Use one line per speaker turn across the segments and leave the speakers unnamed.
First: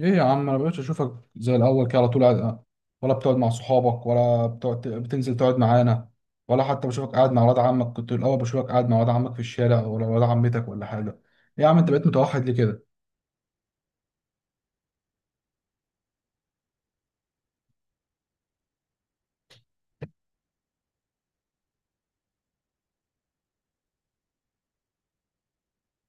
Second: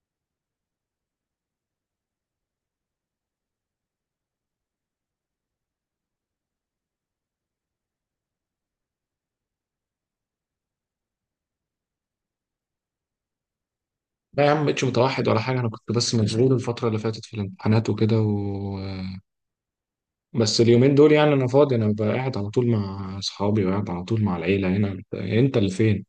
ايه يا عم، انا مبقتش اشوفك زي الاول كده، على طول ولا بتقعد مع صحابك، ولا بتقعد بتنزل تقعد معانا، ولا حتى بشوفك قاعد مع ولاد عمك. كنت الاول بشوفك قاعد مع ولاد عمك في الشارع، ولا ولاد عمتك، ولا حاجه. ايه يا عم، انت بقيت متوحد ليه كده؟
لا يا عم، مبقتش متوحد ولا حاجة. أنا كنت بس مشغول الفترة اللي فاتت في الامتحانات وكده بس اليومين دول يعني أنا فاضي. أنا ببقى قاعد على طول مع أصحابي وقاعد على طول مع العيلة هنا. أنت اللي فين؟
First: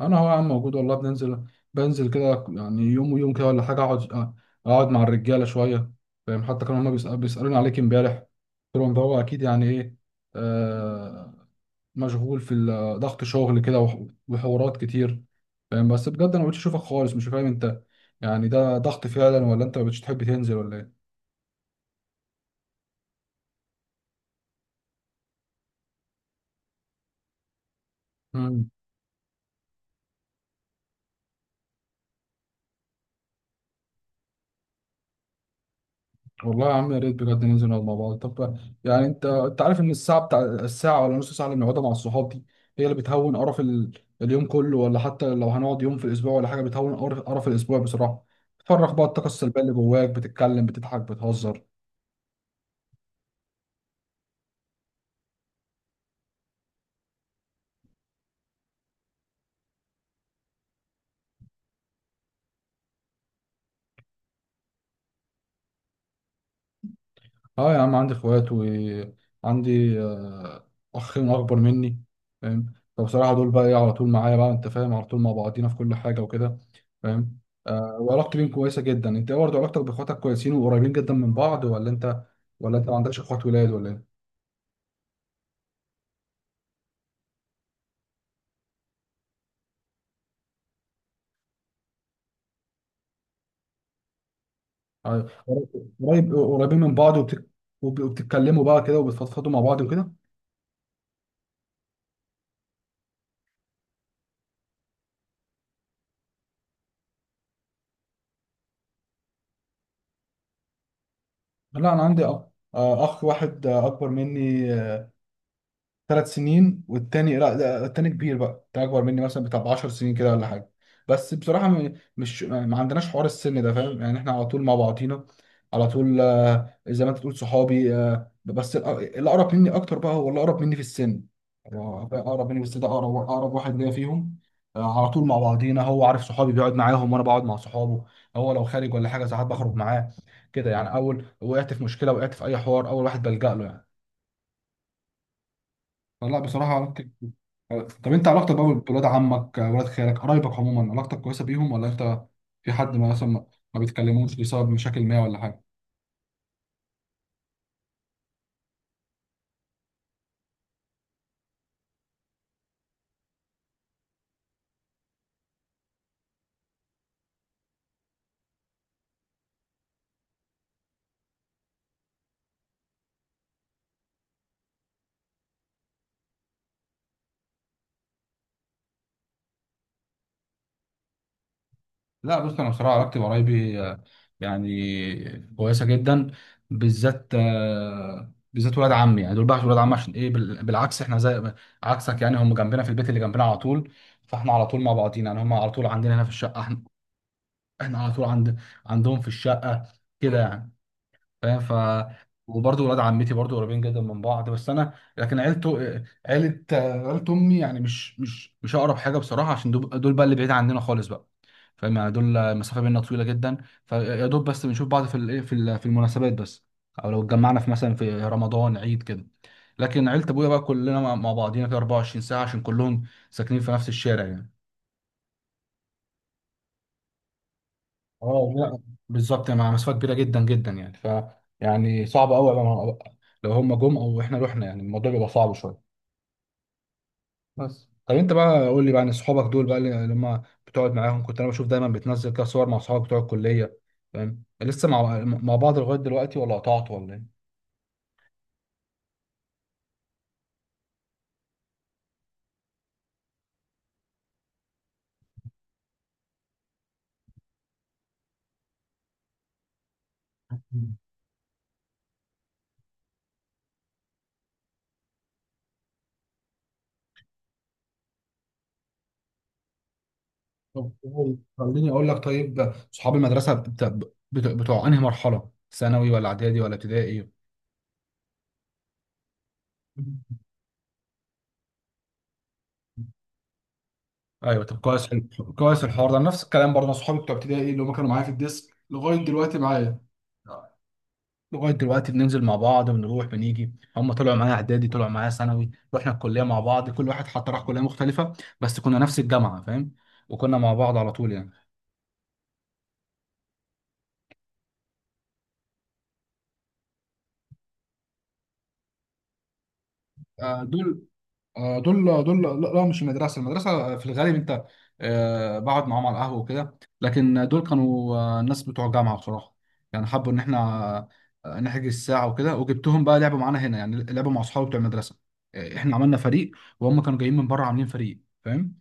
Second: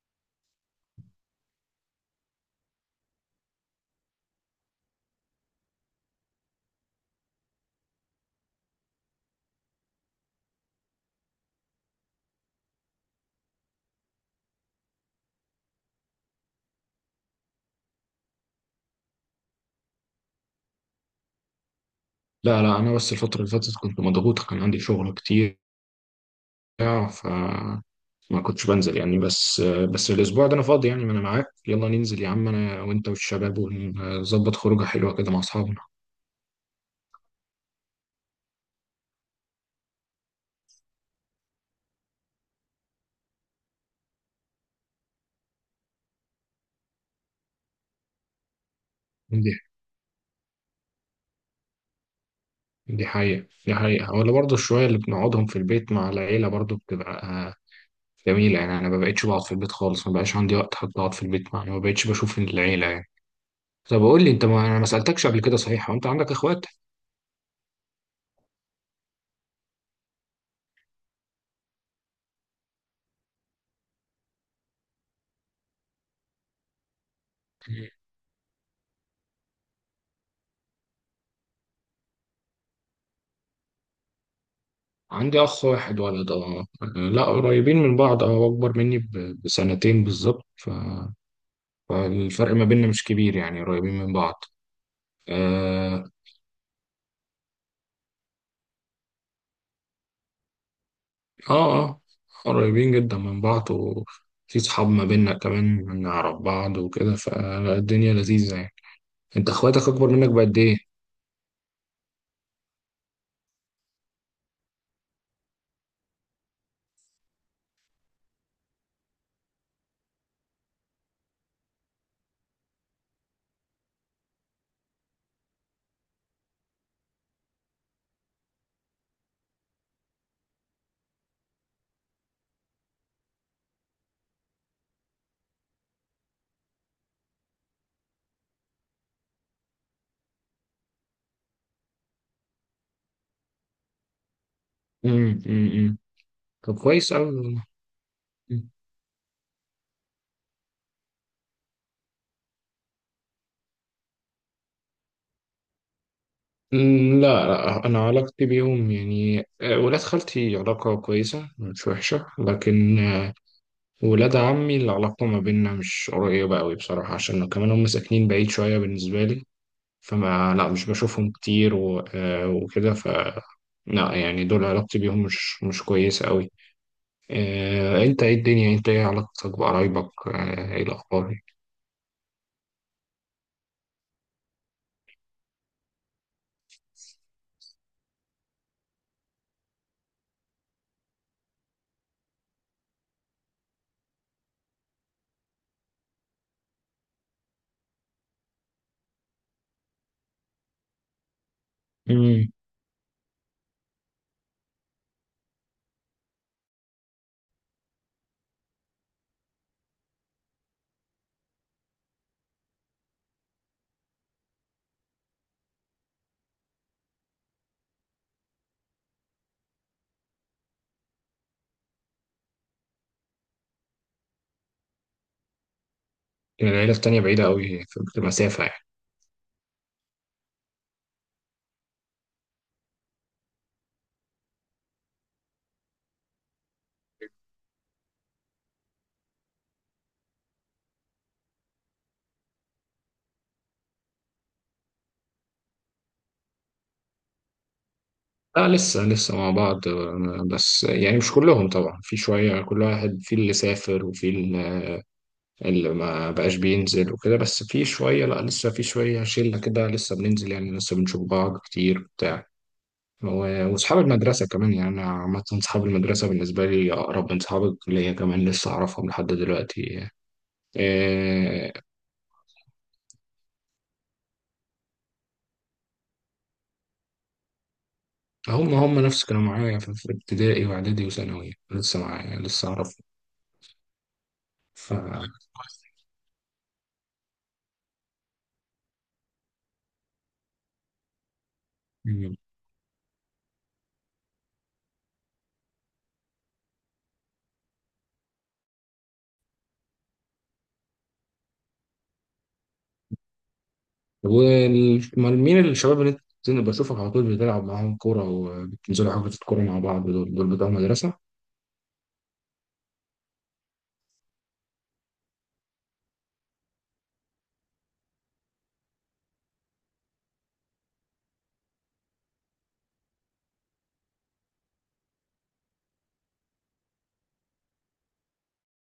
انا هو يا عم موجود والله، بنزل كده يعني، يوم ويوم كده ولا حاجه، اقعد مع الرجاله شويه. فاهم؟ حتى كانوا هما بيسالوني عليك امبارح، قلت لهم ده هو اكيد يعني ايه، آه، مشغول في ال- آه، ضغط شغل كده، وحوارات كتير. فاهم؟ بس بجد انا مبقتش اشوفك خالص، مش فاهم انت يعني ده ضغط فعلا ولا انت مبقتش تحب تنزل ولا ايه؟
لا لا، أنا بس الفترة اللي فاتت كنت مضغوط، كان عندي شغل كتير ف ما كنتش
مم.
بنزل يعني. بس الأسبوع ده أنا فاضي يعني. ما أنا معاك، يلا ننزل يا عم أنا وأنت والشباب، ونظبط خروجة حلوة كده مع أصحابنا.
والله يا عم، يا ريت بجد ننزل نقعد مع بعض. طب يعني، انت عارف ان الساعه ولا نص ساعه اللي بنقعدها مع الصحاب دي، هي اللي بتهون قرف اليوم كله. ولا حتى لو هنقعد يوم في الاسبوع ولا حاجه، بتهون قرف الاسبوع بصراحه. بتفرغ بقى الطاقه
دي
السلبيه اللي جواك، بتتكلم، بتضحك، بتهزر.
دي حقيقة، دي حقيقة. ولا برضه الشوية اللي بنقعدهم في البيت مع العيلة برضه بتبقى جميلة يعني. أنا ما بقتش بقعد في البيت خالص، ما بقاش عندي وقت حتى أقعد في البيت يعني، ما بقتش بشوف العيلة يعني. طب قول لي أنت، ما أنا ما سألتكش قبل كده، صحيح وأنت عندك إخوات؟
اه يا عم، عندي اخوات، وعندي اخين اكبر مني. فاهم؟ فبصراحه دول بقى، ايه، على طول معايا بقى. انت فاهم؟ على طول مع بعضينا في كل حاجه وكده. فاهم؟ وعلاقتي بيهم كويسه جدا. انت إيه برضه علاقتك باخواتك؟ كويسين وقريبين جدا من بعض؟ ولا انت ما عندكش اخوات ولاد، ولا ايه؟
عندي أخ واحد ولد، أه. لا، قريبين من بعض، أه، أكبر مني بسنتين بالظبط فالفرق ما بيننا مش كبير يعني، قريبين من بعض.
آه،
أه،
قريبين من بعض، وبتتكلموا بقى كده وبتفضفضوا مع بعض وكده.
أه آه، قريبين جدا من بعض، وفي صحاب ما بيننا كمان نعرف بعض وكده، فالدنيا لذيذة يعني. أنت إخواتك أكبر منك بقد إيه؟
لا، انا عندي اخ واحد، اكبر مني ثلاث سنين، والتاني لا، التاني كبير بقى. ده اكبر مني مثلا بتاع 10 سنين كده ولا حاجه. بس بصراحه مش، ما عندناش حوار السن ده، فاهم؟ يعني احنا على طول مع بعضينا. على طول، زي ما انت بتقول، صحابي. بس الاقرب مني اكتر بقى، هو الاقرب مني في السن. هو بقى اقرب مني في السن، ده اقرب واحد ليا فيهم. على طول مع بعضينا. هو عارف صحابي بيقعد معاهم، وانا بقعد مع صحابه. هو لو خارج ولا حاجه، ساعات بخرج معاه. كده يعني. اول وقعت في مشكله، وقعت في اي حوار، اول واحد بلجأ له يعني.
أمم، أمم، أمم.
فلا
طب
بصراحه.
كويس أوي.
طب انت علاقتك
لا
بقى بولاد عمك، ولاد خالك، قرايبك عموما، علاقتك كويسه بيهم ولا انت في حد ما مثلا، ما بيتكلموش بسبب مشاكل ما ولا حاجه؟
لا، أنا علاقتي بيهم يعني ولاد خالتي علاقة كويسة مش وحشة، لكن ولاد عمي العلاقة ما بيننا مش قريبة أوي بصراحة، عشان كمان هم ساكنين بعيد شوية بالنسبة لي. فما لا، مش بشوفهم كتير وكده. لا يعني دول علاقتي بيهم مش كويسة أوي. أنت إيه علاقتك بقرايبك، إيه الأخبار؟
لا، بص، انا بصراحه علاقتي بقرايبي يعني كويسه جدا. بالذات ولاد عمي، يعني دول بقى ولاد عمي. عشان ايه؟ بالعكس، احنا زي عكسك يعني. هم جنبنا في البيت اللي جنبنا على طول، فاحنا على طول مع بعضينا يعني. هم على طول عندنا هنا في الشقه، احنا على طول عندهم في الشقه كده يعني، فاهم؟
مم.
وبرضه ولاد عمتي برضه قريبين جدا من بعض. بس انا لكن عيله امي يعني، مش اقرب حاجه بصراحه. عشان دول بقى اللي بعيد عننا خالص بقى، فاهم؟ يعني دول المسافه بيننا طويله جدا، فيا دوب بس بنشوف بعض في الايه في ال- في المناسبات بس. او لو اتجمعنا في مثلا في رمضان، عيد كده. لكن عيله ابويا بقى، كلنا مع بعضينا كده 24 ساعه، عشان كلهم ساكنين في نفس الشارع يعني.
العيلة التانية بعيدة أوي، في
اه
مسافة
لا،
يعني.
بالظبط يعني. مع مسافه كبيره جدا جدا يعني، يعني صعب قوي بقى. لو هم جم او احنا رحنا، يعني الموضوع بيبقى صعب شويه. بس طب، انت بقى قول لي بقى عن اصحابك دول بقى، اللي لما بتقعد معاهم كنت انا بشوف دايما بتنزل كده صور مع اصحابك بتوع الكليه. فاهم؟ لسه مع بعض لغايه دلوقتي، ولا قطعت ولا ايه؟
لا، لسه مع بعض. بس يعني مش كلهم طبعا، في شوية كل واحد، في اللي سافر وفي اللي ما بقاش بينزل وكده، بس في شوية. لا، لسه في شوية شلة كده لسه بننزل يعني،
مم.
لسه بنشوف بعض كتير بتاع. وأصحاب المدرسة كمان يعني. أنا عامة أصحاب المدرسة بالنسبة لي أقرب من أصحاب الكلية، كمان لسه أعرفهم لحد دلوقتي.
طب
إيه،
خليني اقول لك طيب. اصحاب المدرسه بتوع انهي مرحله؟ ثانوي، ولا اعدادي، ولا ابتدائي؟
هم نفس كانوا معايا في ابتدائي وإعدادي وثانوي، لسه معايا لسه أعرفهم.
مم. ايوه طب،
ف
كويس، حلو. كويس الحوار ده. نفس الكلام برضه، أنا صحابي بتوع ابتدائي اللي هم كانوا معايا في الديسك لغايه دلوقتي، معايا لغايه دلوقتي بننزل مع بعض، بنروح بنيجي. هم طلعوا معايا اعدادي، طلعوا معايا ثانوي، رحنا الكليه مع بعض. كل واحد حتى راح كليه مختلفه بس كنا نفس الجامعه، فاهم؟ وكنا مع بعض على طول يعني.
ومين الشباب اللي انت بشوفك على طول بتلعب معاهم كورة، وبتنزلوا حجز الكورة مع بعض؟ دول بتوع
دول،
المدرسة؟
دول، لا لا، مش المدرسه. المدرسه في الغالب انت بقعد معاهم على القهوه وكده، لكن دول كانوا الناس بتوع جامعه بصراحه. يعني حبوا ان احنا نحجز ساعه وكده، وجبتهم بقى لعبوا معانا هنا، يعني لعبوا مع اصحابي بتوع المدرسه. احنا عملنا فريق وهم كانوا جايين من بره عاملين فريق، فاهم؟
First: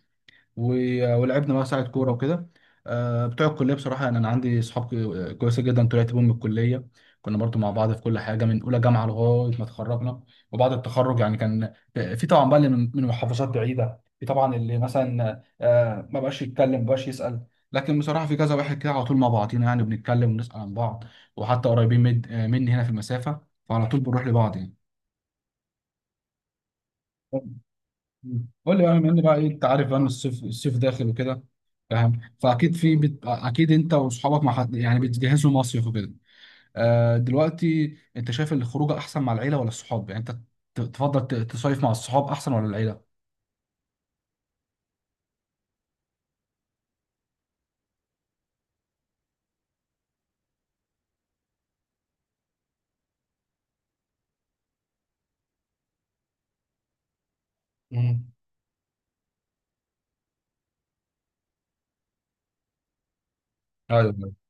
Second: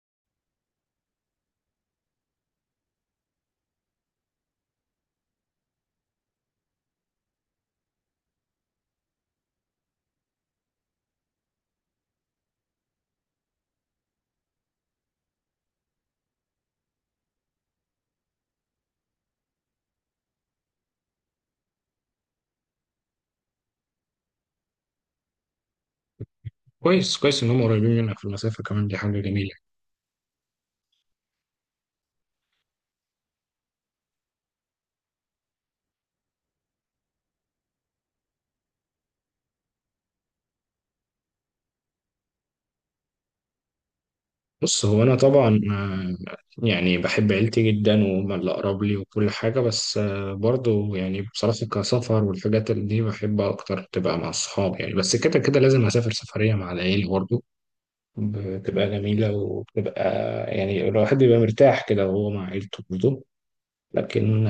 ولعبنا بقى ساعة كورة وكده. بتوع الكلية بصراحة، يعني أنا عندي صحاب كويسة جدا طلعت بيهم من الكلية. كنا برضو مع بعض في كل حاجة من أولى جامعة لغاية ما اتخرجنا. وبعد التخرج، يعني كان في طبعا بقى اللي من محافظات بعيدة. في طبعا اللي مثلا ما بقاش يتكلم، ما بقاش يسأل. لكن بصراحة في كذا واحد كده على طول مع بعضينا، يعني بنتكلم ونسأل عن بعض. وحتى قريبين مني هنا في المسافة، فعلى طول بنروح لبعض يعني.
كويس كويس ان هم قريبين منك في
مم.
المسافة
قول لي
كمان، دي
بقى، بما
حاجة
ان بقى
جميلة.
انت عارف بقى ان الصيف داخل وكده، فاهم؟ فاكيد في اكيد انت واصحابك مع حد، يعني بتجهزوا مصيف وكده. دلوقتي انت شايف الخروجه احسن مع العيله ولا الصحاب؟ يعني انت تفضل تصيف مع الصحاب احسن، ولا العيله؟
بص، هو انا طبعا يعني بحب عيلتي جدا وهم اللي اقرب لي وكل حاجة، بس برضو يعني بصراحة كسفر والحاجات اللي دي بحب اكتر تبقى مع الصحاب يعني، بس كده كده لازم اسافر سفرية مع العيلة برضو،
مم.
بتبقى جميلة وبتبقى يعني الواحد بيبقى مرتاح كده وهو مع عيلته برضو.
ايوه،
لكن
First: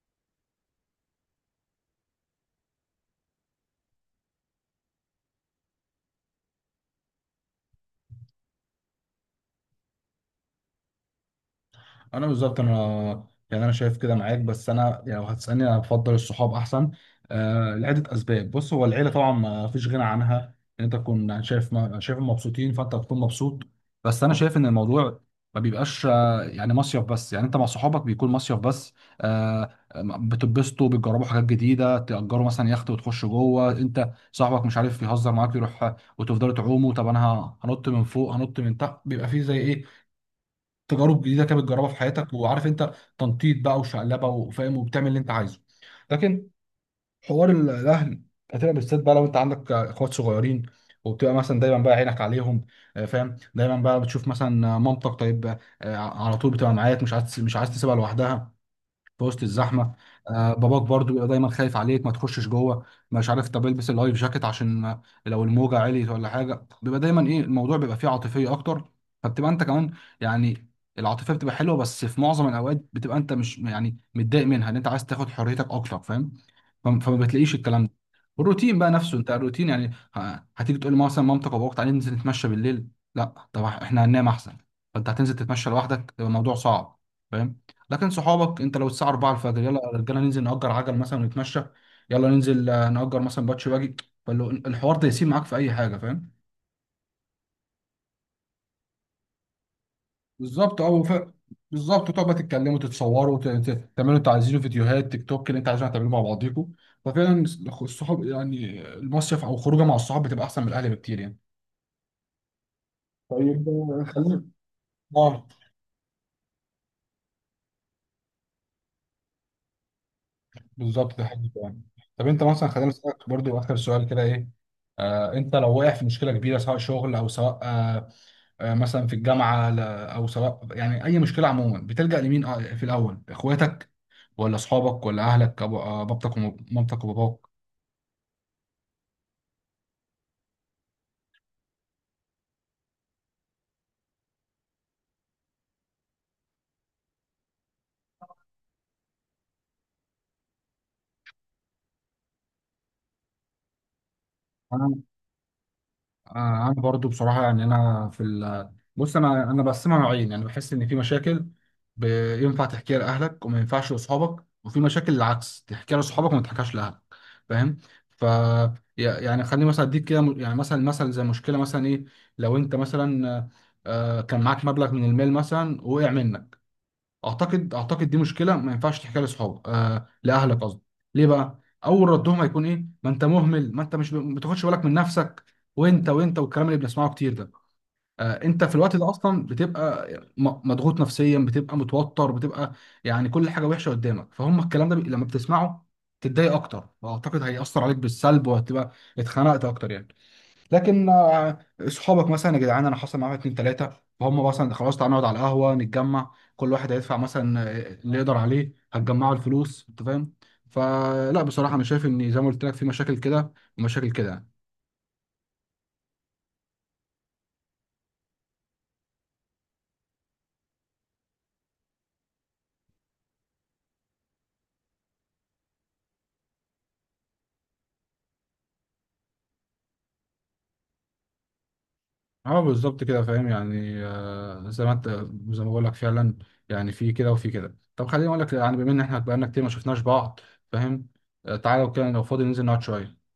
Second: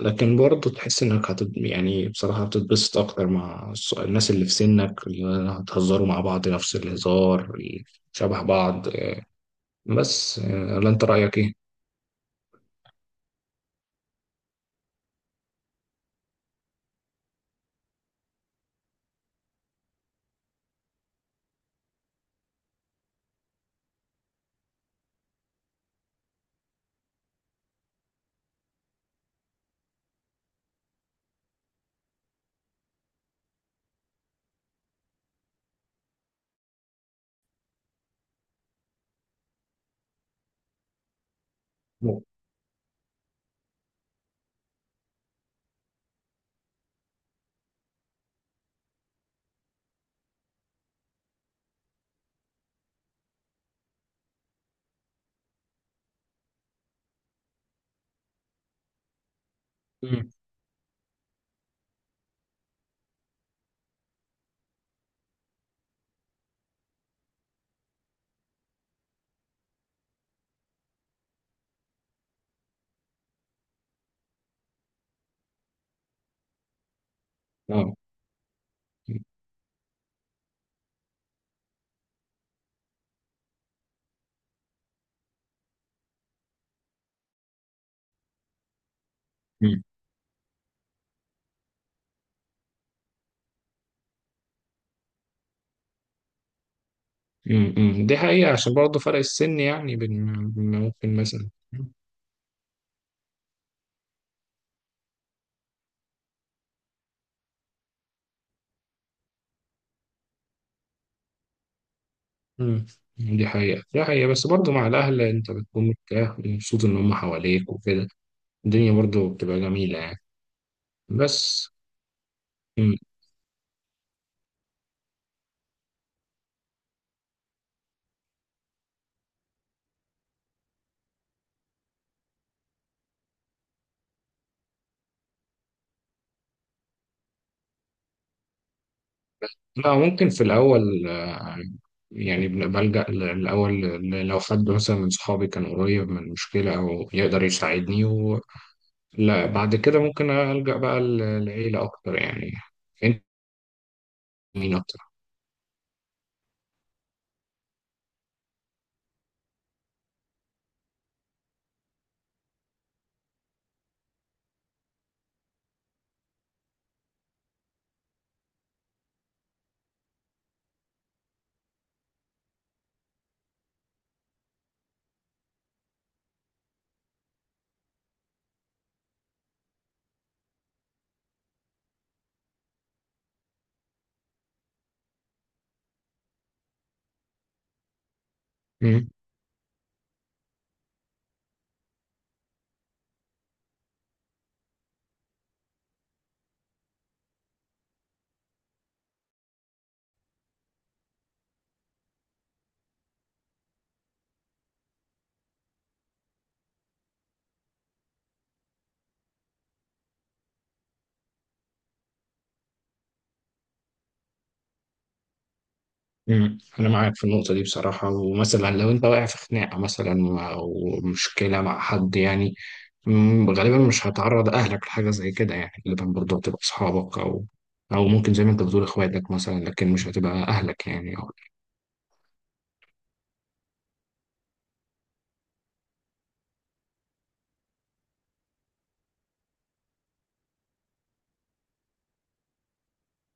لكن برضه تحس انك يعني بصراحة بتتبسط اكتر مع الناس اللي في سنك، اللي هتهزروا مع بعض نفس الهزار شبه بعض بس. ولا انت رأيك ايه؟
انا يعني انا شايف كده معاك. بس انا يعني، لو هتسالني، انا بفضل الصحاب احسن لعده اسباب. بص هو العيله طبعا ما فيش غنى عنها، ان انت تكون شايف، ما شايفهم مبسوطين فانت بتكون مبسوط. بس انا شايف ان الموضوع ما بيبقاش يعني مصيف بس. يعني انت مع صحابك بيكون مصيف بس، آه بتتبسطوا، بتجربوا حاجات جديده، تأجروا مثلا يخت وتخشوا جوه. انت صاحبك مش عارف يهزر معاك، يروح وتفضلوا تعوموا. طب انا هنط من فوق، هنط من تحت، بيبقى فيه زي ايه، تجارب جديده كده بتجربها في حياتك، وعارف انت تنطيط بقى وشقلبه وفاهم، وبتعمل اللي انت عايزه. لكن، حوار الاهل. هتبقى بالذات بقى لو انت عندك اخوات صغيرين، وبتبقى مثلا دايما بقى عينك عليهم. فاهم؟ دايما بقى بتشوف مثلا مامتك، طيب، على طول بتبقى معاك، مش عايز تسيبها لوحدها في وسط الزحمه.
مم.
باباك برضو بيبقى دايما خايف عليك، ما تخشش جوه، مش عارف، طب البس اللايف جاكيت عشان، لو الموجه عليت ولا حاجه، بيبقى دايما، ايه، الموضوع بيبقى فيه عاطفيه اكتر. فبتبقى انت كمان يعني العاطفيه بتبقى حلوه، بس في معظم الاوقات بتبقى انت مش يعني متضايق منها، ان انت عايز تاخد حريتك اكتر، فاهم؟ فما بتلاقيش الكلام
اه.
ده. والروتين بقى نفسه
مم.
انت، الروتين يعني، هتيجي تقول مثلا مامتك وابوك تعالى ننزل نتمشى بالليل، لا طب احنا هننام احسن، فانت هتنزل تتمشى لوحدك، يبقى الموضوع صعب، فاهم؟ لكن صحابك، انت لو الساعه 4 الفجر، يلا
مم.
يا رجاله ننزل نأجر عجل مثلا ونتمشى. يلا ننزل نأجر مثلا باتش باجي. فالحوار ده يسيب معاك في اي حاجه، فاهم؟
مم. دي حقيقة، عشان برضه فرق السن يعني بين.
بالظبط اه
ممكن مثلا.
بالظبط تقعدوا بقى، تتكلموا، تتصوروا، تعملوا انتوا عايزينه، فيديوهات تيك توك اللي انت عايزينه هتعملوه مع بعضيكم. ففعلا، الصحاب يعني، المصيف او خروجه مع الصحاب، بتبقى احسن من الاهل بكتير يعني.
مم. دي
طيب،
حقيقة، دي حقيقة.
خلينا.
بس برضه مع الأهل
اه.
أنت بتكون مرتاح ومبسوط إن هم حواليك وكده، الدنيا برضه بتبقى جميلة يعني.
بالظبط ده حقيقي
بس.
يعني. طب، انت مثلا، خلينا
مم.
نسالك برضو اخر سؤال كده، ايه، انت لو واقع في مشكله كبيره، سواء شغل، او سواء، مثلا في الجامعه، او سواء، يعني اي مشكله عموما، بتلجأ لمين؟ في الاول اخواتك، ولا اصحابك، ولا اهلك، بابتك، ومامتك، وباباك؟
لا، ممكن في الأول يعني بلجأ الأول، لو حد مثلا من صحابي كان قريب من مشكلة أو يقدر يساعدني لا، بعد كده ممكن ألجأ بقى لعيلة أكتر يعني. أنت مين أكتر؟
آه، انا برضو بصراحه، يعني انا في ال بص انا بقسمها نوعين. يعني بحس ان في مشاكل ينفع تحكيها لاهلك وما ينفعش لاصحابك، وفي مشاكل العكس، تحكيها لاصحابك وما تحكيهاش لاهلك. فاهم؟ ف يعني خليني مثلا اديك كده يعني، مثلا زي مشكله مثلا، ايه، لو انت مثلا كان معاك مبلغ من المال مثلا، وقع منك. اعتقد دي مشكله ما ينفعش تحكيها لاصحابك، لاهلك قصدي. ليه بقى؟ اول ردهم هيكون، ايه، ما انت مهمل، ما انت مش ما بتاخدش بالك من نفسك، وانت والكلام اللي بنسمعه كتير ده. انت في الوقت
مم.
ده اصلا بتبقى مضغوط نفسيا، بتبقى متوتر، بتبقى يعني كل حاجه وحشه قدامك. فهم الكلام ده لما بتسمعه تتضايق اكتر، واعتقد هيأثر عليك بالسلب، وهتبقى اتخنقت اكتر يعني. لكن صحابك مثلا، يا جدعان انا حصل معايا اتنين تلاته، فهم مثلا خلاص، تعالى نقعد على القهوه، نتجمع كل واحد هيدفع مثلا اللي يقدر عليه، هتجمعوا الفلوس. انت فاهم؟ فلا بصراحه، انا شايف ان زي ما قلت لك، في مشاكل كده ومشاكل كده يعني.
مم. أنا معاك في النقطة دي بصراحة. ومثلا لو أنت واقع في خناقة مثلا أو مشكلة مع حد يعني، غالبا مش هتعرض أهلك لحاجة زي كده يعني، غالبا برضه هتبقى أصحابك، أو ممكن زي ما أنت بتقول إخواتك مثلا، لكن مش هتبقى أهلك يعني.
اه بالظبط كده، فاهم؟ يعني زي ما بقول لك فعلا، يعني في كده وفي كده. طب خليني اقول لك، يعني بما ان احنا بقالنا كتير ما شفناش بعض، فاهم؟ تعالى لو كده، لو فاضي ننزل نقعد شويه.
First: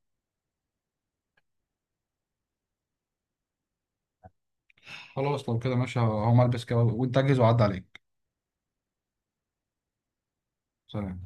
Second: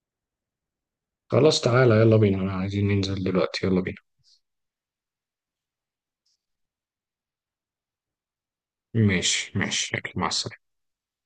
خلاص تعالى، يلا بينا، أنا عايزين ننزل دلوقتي، يلا بينا.
خلاص، لو كده ماشي، هقوم البس كده وانت اجهز وعدي عليك.
ماشي ماشي، يلا، مع السلامة.
سلام.